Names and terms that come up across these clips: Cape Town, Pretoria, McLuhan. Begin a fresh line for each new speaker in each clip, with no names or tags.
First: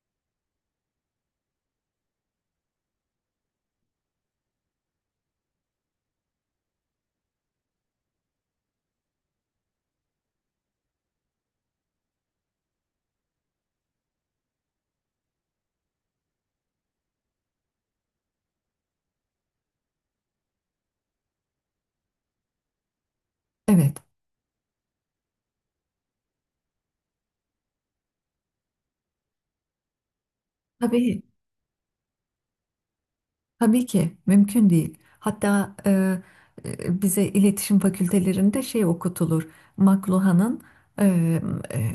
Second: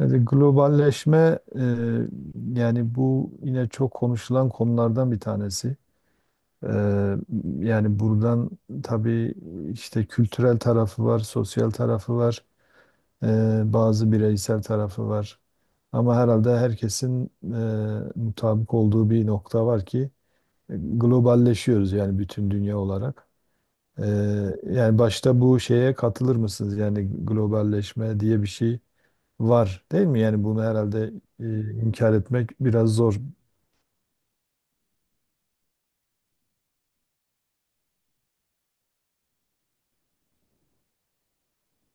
Yani globalleşme yani bu yine çok konuşulan konulardan bir tanesi. E, Yani buradan tabii işte kültürel tarafı var, sosyal tarafı var, bazı bireysel tarafı var. Ama herhalde herkesin mutabık olduğu bir nokta var ki globalleşiyoruz yani bütün dünya olarak.
Evet,
E, Yani başta bu şeye katılır mısınız? Yani globalleşme diye bir şey var değil mi? Yani bunu herhalde
tabii,
inkar etmek biraz zor.
tabii ki mümkün değil. Hatta bize iletişim fakültelerinde şey okutulur. McLuhan'ın e, e,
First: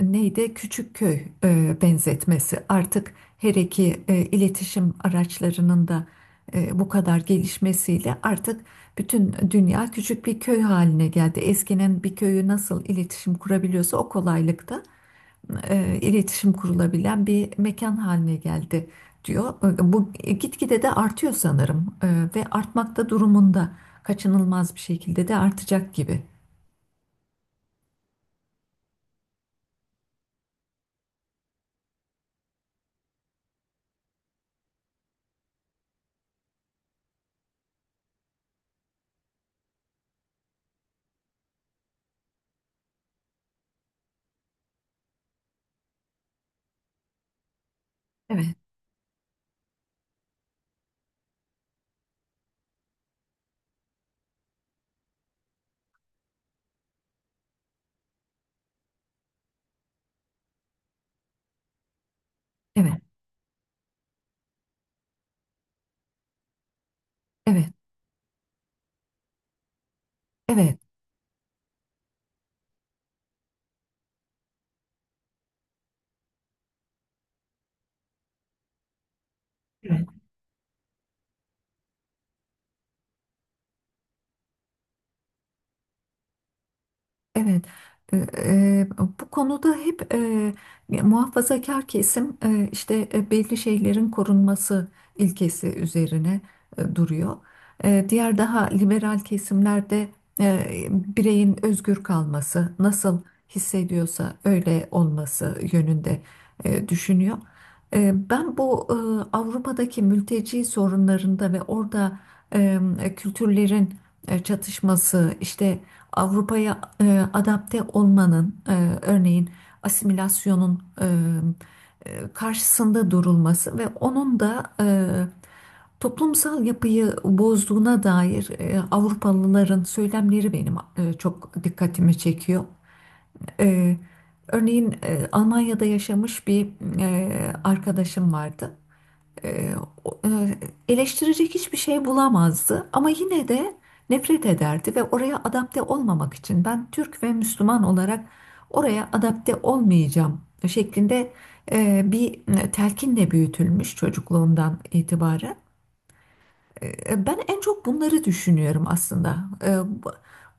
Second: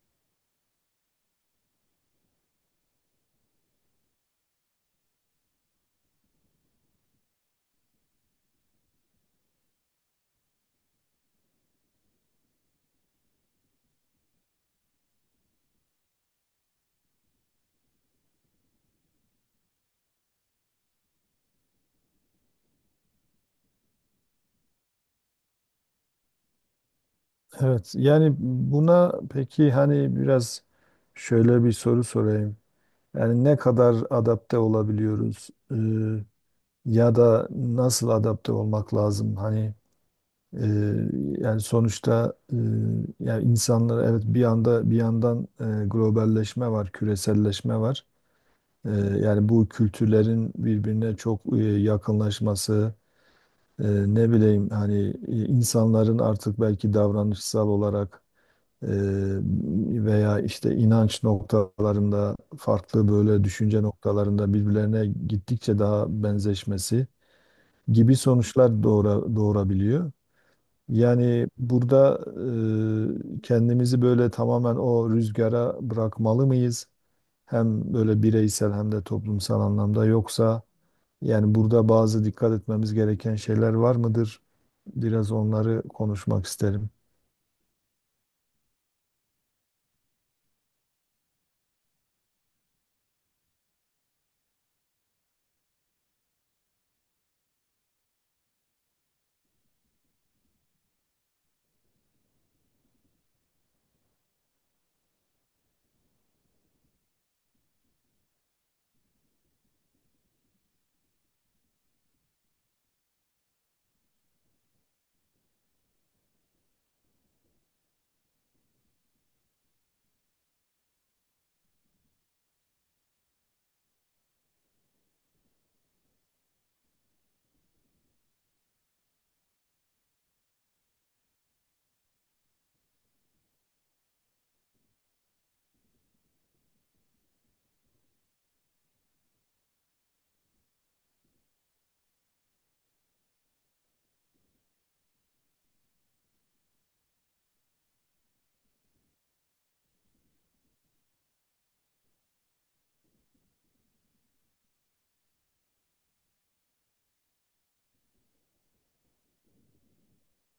neydi? Küçük köy benzetmesi. Artık her iki iletişim araçlarının da bu kadar gelişmesiyle artık bütün dünya küçük bir köy haline geldi. Eskinin bir köyü nasıl iletişim kurabiliyorsa o kolaylıkta iletişim kurulabilen bir mekan haline geldi diyor. Bu gitgide de artıyor sanırım, ve artmakta durumunda kaçınılmaz bir şekilde de artacak gibi.
Evet, yani buna peki hani biraz şöyle bir soru sorayım. Yani ne kadar adapte olabiliyoruz, ya da nasıl adapte olmak lazım? E, yani sonuçta yani insanlar evet bir anda bir yandan, globalleşme var, küreselleşme var.
Evet,
E, Yani bu kültürlerin birbirine çok yakınlaşması, E, ne bileyim hani insanların artık belki davranışsal olarak e, veya işte inanç noktalarında
evet,
farklı böyle düşünce noktalarında birbirlerine gittikçe daha benzeşmesi
evet,
gibi sonuçlar doğurabiliyor.
evet.
Yani burada kendimizi böyle tamamen o rüzgara bırakmalı mıyız? Hem böyle bireysel hem de toplumsal anlamda,
Evet.
yoksa yani burada bazı dikkat etmemiz gereken şeyler var mıdır? Biraz onları konuşmak isterim.
Evet, e, e, bu konuda hep muhafazakar kesim işte belli şeylerin korunması ilkesi üzerine duruyor. E, diğer daha liberal kesimlerde e, bireyin özgür kalması, nasıl hissediyorsa öyle olması yönünde düşünüyor. Ben bu Avrupa'daki mülteci sorunlarında ve orada e, kültürlerin çatışması, işte Avrupa'ya adapte olmanın, örneğin asimilasyonun karşısında durulması ve onun da toplumsal yapıyı bozduğuna dair Avrupalıların söylemleri benim çok dikkatimi çekiyor. E, örneğin Almanya'da yaşamış bir e, arkadaşım vardı, e, o- e, eleştirecek hiçbir şey bulamazdı ama yine de nefret ederdi ve oraya adapte olmamak için ben Türk ve Müslüman olarak oraya adapte olmayacağım şeklinde bir telkinle büyütülmüş çocukluğundan itibaren. Ben en çok bunları düşünüyorum aslında. E, bu,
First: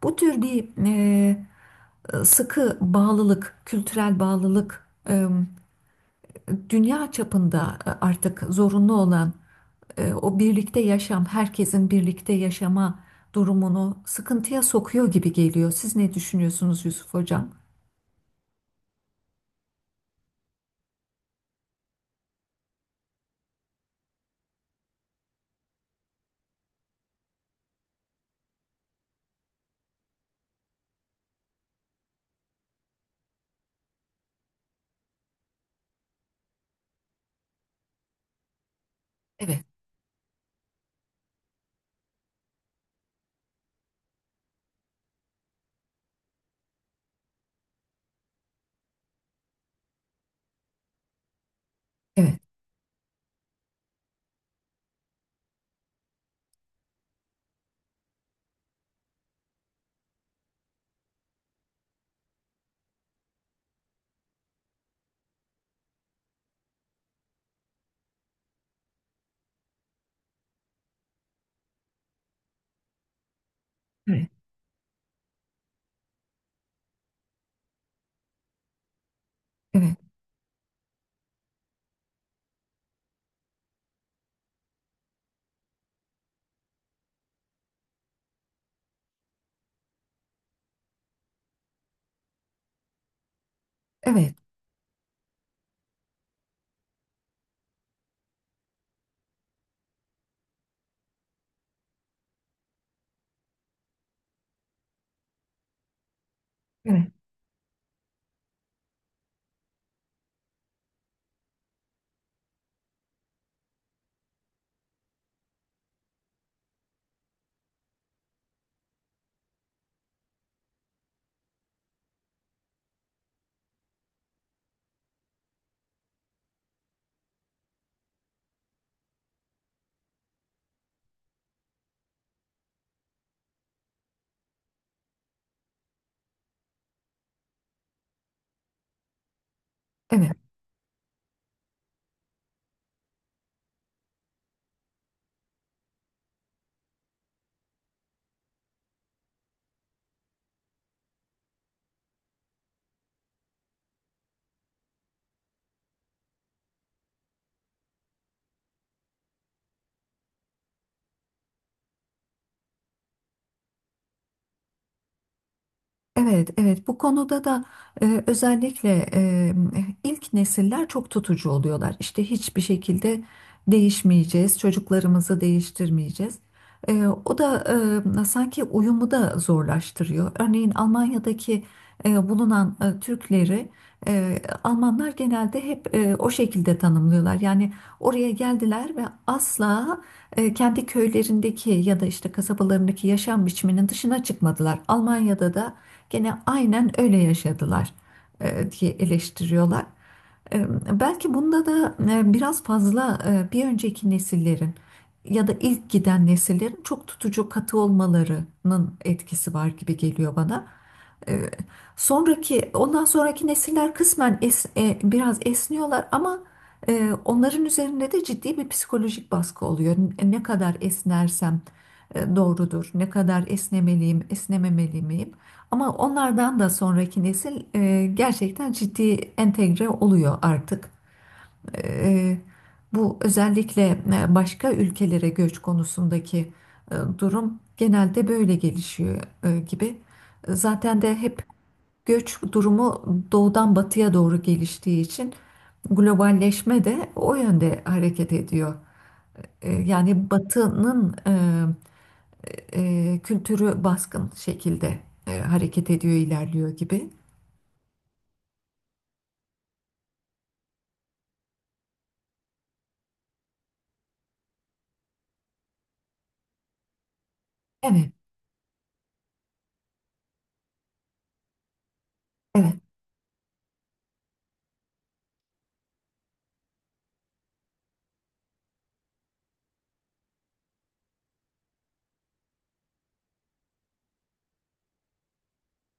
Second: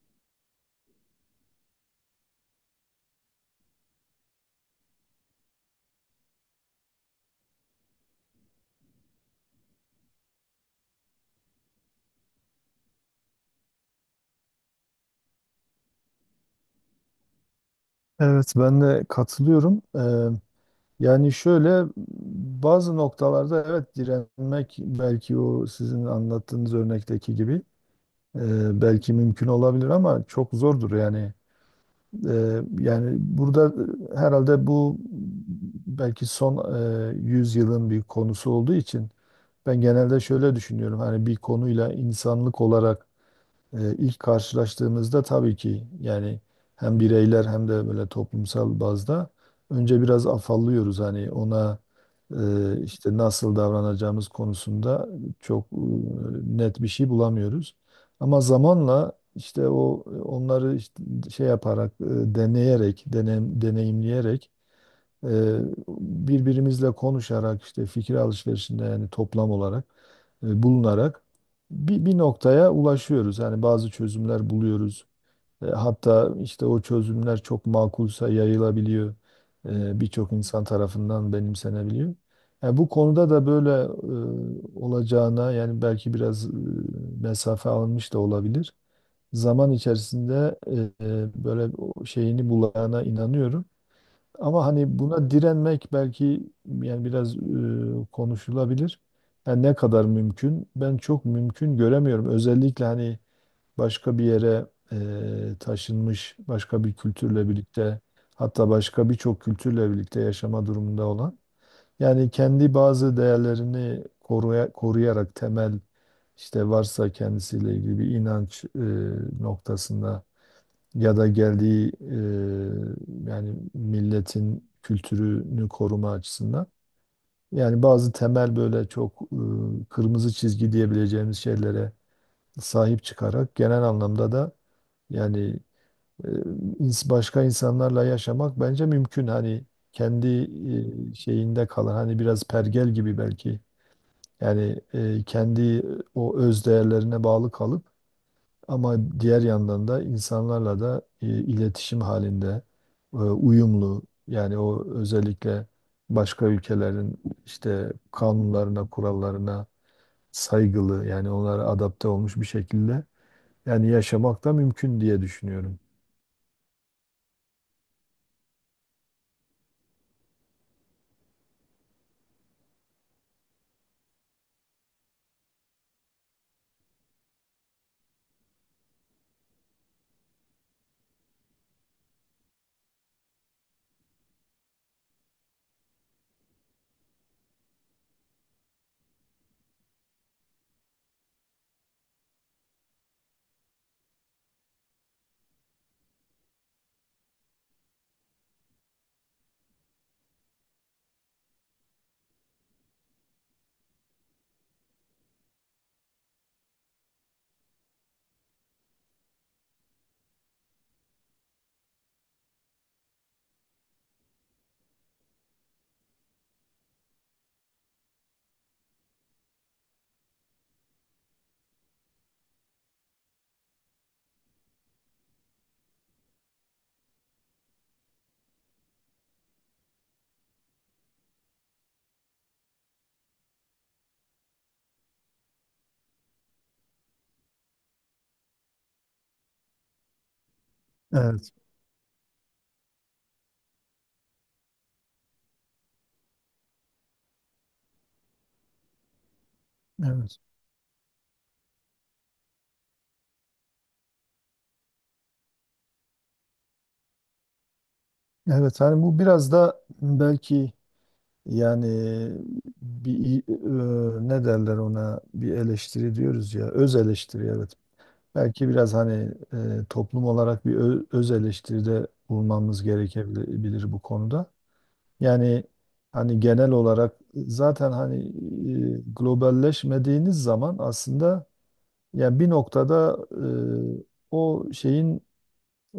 bu tür bir sıkı bağlılık, kültürel bağlılık dünya çapında artık zorunlu olan o birlikte yaşam, herkesin birlikte yaşama durumunu sıkıntıya sokuyor gibi geliyor. Siz ne düşünüyorsunuz Yusuf Hocam?
Evet, ben de katılıyorum. Yani şöyle bazı noktalarda evet direnmek belki o sizin anlattığınız örnekteki gibi belki mümkün olabilir ama çok zordur yani. Yani burada herhalde bu belki son e, 100 yılın bir konusu olduğu için
Evet,
ben genelde şöyle düşünüyorum. Hani bir konuyla insanlık olarak ilk karşılaştığımızda tabii ki yani hem bireyler hem de böyle toplumsal bazda önce biraz afallıyoruz, hani ona
evet,
işte nasıl davranacağımız konusunda çok net bir şey bulamıyoruz. Ama zamanla işte o onları işte şey yaparak, deneyerek, deneyimleyerek, ee, birbirimizle konuşarak işte fikir alışverişinde, yani toplam olarak bulunarak bir noktaya ulaşıyoruz. Yani bazı
evet,
çözümler buluyoruz. Hatta işte o çözümler çok makulsa yayılabiliyor.
evet,
Birçok insan tarafından benimsenebiliyor. Yani bu konuda da böyle olacağına, yani belki biraz mesafe alınmış da olabilir. Zaman içerisinde böyle o şeyini bulana inanıyorum.
evet,
Ama hani buna direnmek belki yani biraz konuşulabilir. Yani ne kadar mümkün? Ben çok mümkün göremiyorum. Özellikle hani başka bir yere taşınmış, başka bir
evet,
kültürle birlikte, hatta başka birçok kültürle birlikte yaşama durumunda olan. Yani kendi bazı değerlerini koruyarak temel, işte varsa kendisiyle ilgili bir inanç noktasında ya da geldiği yani milletin kültürünü koruma açısından. Yani bazı temel böyle çok kırmızı çizgi diyebileceğimiz şeylere sahip çıkarak genel anlamda da yani e, başka insanlarla yaşamak bence mümkün. Hani kendi
evet.
şeyinde kalan, hani biraz pergel gibi belki. Yani kendi o öz değerlerine bağlı kalıp ama diğer yandan da insanlarla da iletişim halinde, uyumlu, yani o özellikle başka ülkelerin işte kanunlarına, kurallarına saygılı, yani onlara adapte olmuş bir şekilde yani yaşamak da mümkün diye düşünüyorum.
Evet, evet. Bu konuda da özellikle ilk nesiller çok tutucu oluyorlar. İşte hiçbir şekilde değişmeyeceğiz, çocuklarımızı değiştirmeyeceğiz. E, o da sanki uyumu da zorlaştırıyor. Örneğin Almanya'daki bulunan Türkleri e, Almanlar genelde hep o şekilde tanımlıyorlar. Yani oraya geldiler ve asla kendi köylerindeki ya da işte kasabalarındaki yaşam biçiminin dışına çıkmadılar. Almanya'da da gene aynen öyle yaşadılar diye eleştiriyorlar. E, Belki bunda da biraz fazla bir önceki nesillerin ya da ilk giden nesillerin çok tutucu katı olmalarının etkisi var gibi geliyor bana. E, sonraki, ondan sonraki nesiller kısmen biraz esniyorlar ama onların üzerinde de ciddi bir psikolojik baskı oluyor. Ne kadar esnersem doğrudur, ne kadar esnemeliyim, esnememeli miyim? Ama onlardan da sonraki nesil gerçekten ciddi entegre oluyor artık. E, e, Bu özellikle başka ülkelere göç konusundaki durum genelde böyle gelişiyor gibi. Zaten de hep
Evet,
göç durumu doğudan batıya doğru geliştiği için globalleşme de o yönde hareket ediyor. Yani
evet.
batının kültürü baskın şekilde hareket ediyor, ilerliyor gibi.
Evet, hani bu biraz da belki yani bir, ne derler ona, bir eleştiri diyoruz ya, öz eleştiri, evet.
Evet,
Belki biraz hani toplum olarak bir öz eleştiride
evet,
bulunmamız gerekebilir bu konuda. Yani hani genel olarak zaten hani globalleşmediğiniz zaman aslında yani bir noktada e, o şeyin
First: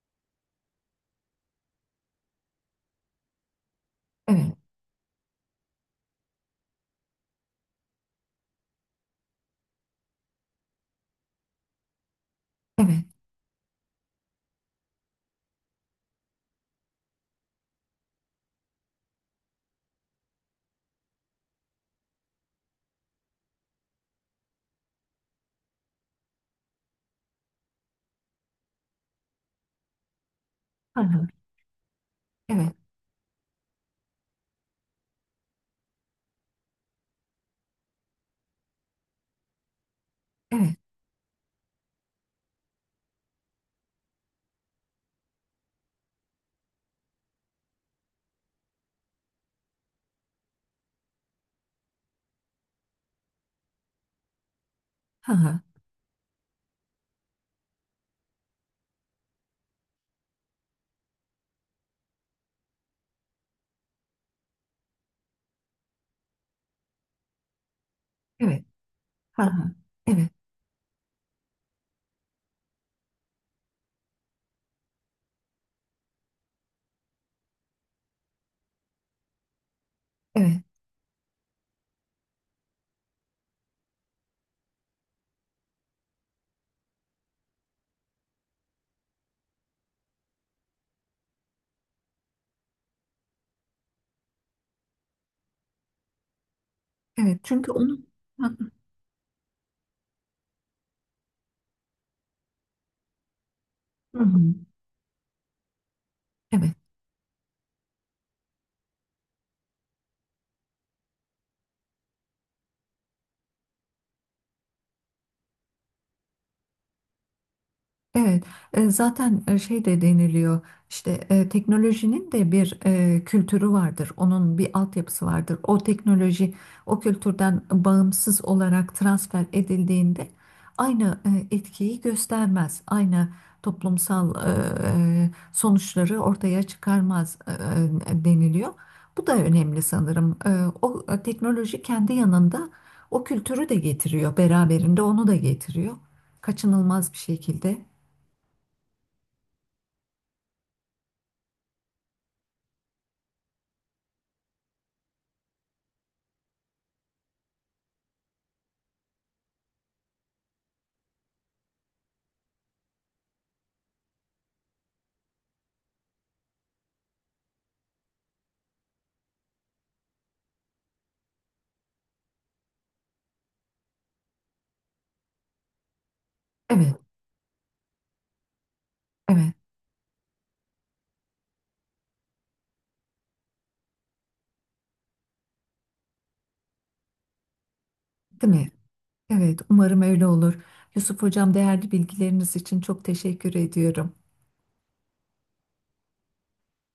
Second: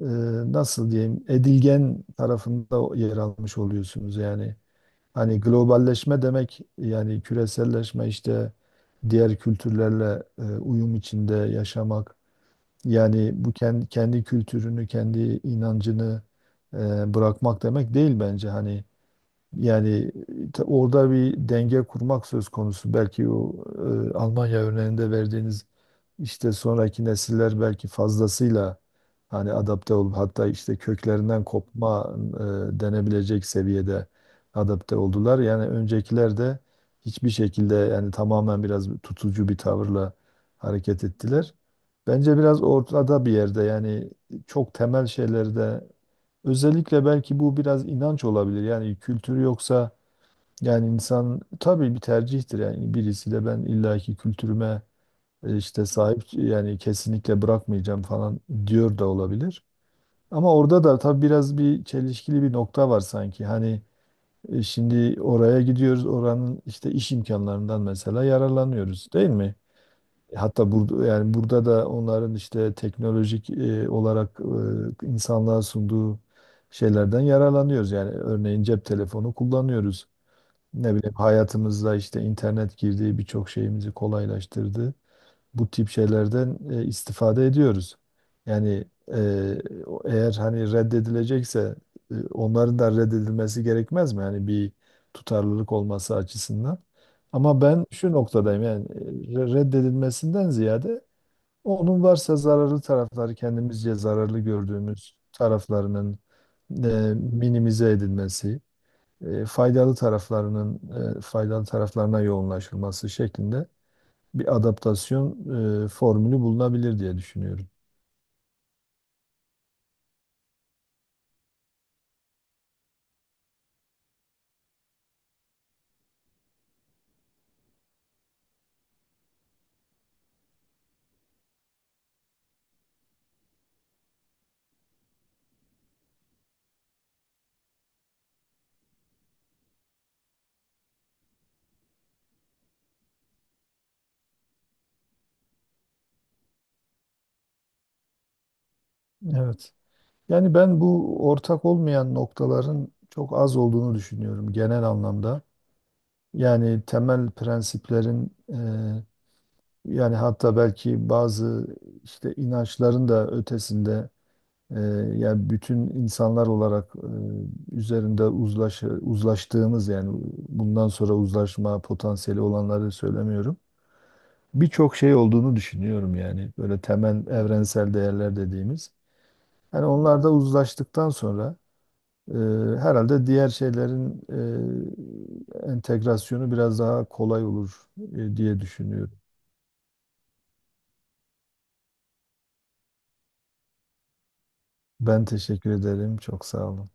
e, nasıl diyeyim edilgen tarafında yer almış oluyorsunuz. Yani
evet,
hani globalleşme demek, yani küreselleşme, işte diğer kültürlerle uyum içinde yaşamak,
evet,
yani bu kendi kültürünü, kendi inancını bırakmak demek değil bence. Hani yani orada bir denge kurmak söz konusu. Belki o Almanya örneğinde verdiğiniz işte sonraki nesiller belki fazlasıyla hani adapte olup hatta işte
hı hı,
köklerinden kopma
evet,
denebilecek seviyede adapte oldular. Yani öncekiler de hiçbir şekilde yani tamamen biraz tutucu bir tavırla
evet,
hareket ettiler. Bence biraz ortada bir yerde yani çok temel şeylerde. Özellikle belki bu biraz inanç olabilir. Yani kültürü yoksa yani insan, tabii bir tercihtir. Yani birisi de ben illaki kültürüme
hı hı,
işte sahip yani kesinlikle bırakmayacağım falan diyor da olabilir. Ama orada da tabii biraz bir çelişkili bir nokta var sanki. Hani şimdi oraya gidiyoruz, oranın işte iş imkanlarından mesela
evet,
yararlanıyoruz değil
hı
mi?
hı, evet,
Hatta burada, yani burada da onların işte teknolojik olarak insanlığa sunduğu şeylerden yararlanıyoruz. Yani örneğin cep telefonu kullanıyoruz.
evet,
Ne bileyim hayatımızda işte internet girdiği birçok şeyimizi kolaylaştırdı, bu tip şeylerden istifade ediyoruz. Yani e, eğer hani reddedilecekse onların da reddedilmesi gerekmez mi? Yani bir tutarlılık olması açısından.
evet.
Ama
Çünkü
ben
onun...
şu
Hı
noktadayım,
hı,
yani reddedilmesinden ziyade onun varsa zararlı tarafları, kendimizce
hı
zararlı
hı,
gördüğümüz taraflarının
evet.
e, minimize edilmesi, faydalı taraflarının, faydalı taraflarına yoğunlaşılması şeklinde bir adaptasyon formülü bulunabilir diye düşünüyorum.
Evet, zaten şey de deniliyor işte teknolojinin de bir kültürü vardır, onun bir altyapısı vardır. O teknoloji o kültürden bağımsız olarak transfer edildiğinde aynı etkiyi göstermez, aynı toplumsal sonuçları ortaya çıkarmaz deniliyor. Bu da önemli sanırım. E, o teknoloji kendi yanında o kültürü de getiriyor, beraberinde onu da getiriyor. Kaçınılmaz bir şekilde.
Evet. Yani ben bu ortak olmayan noktaların çok az olduğunu düşünüyorum genel anlamda. Yani temel prensiplerin, yani hatta belki bazı işte inançların da ötesinde, e, yani bütün insanlar olarak üzerinde uzlaştığımız, yani bundan sonra uzlaşma potansiyeli olanları söylemiyorum, birçok şey olduğunu düşünüyorum yani. Böyle
Evet,
temel evrensel değerler dediğimiz.
evet,
Hani onlar da uzlaştıktan sonra e, herhalde diğer şeylerin entegrasyonu biraz daha kolay olur
değil
diye
mi?
düşünüyorum.
Evet, umarım öyle olur. Yusuf Hocam değerli bilgileriniz için çok teşekkür ediyorum.
Ben teşekkür ederim. Çok sağ olun.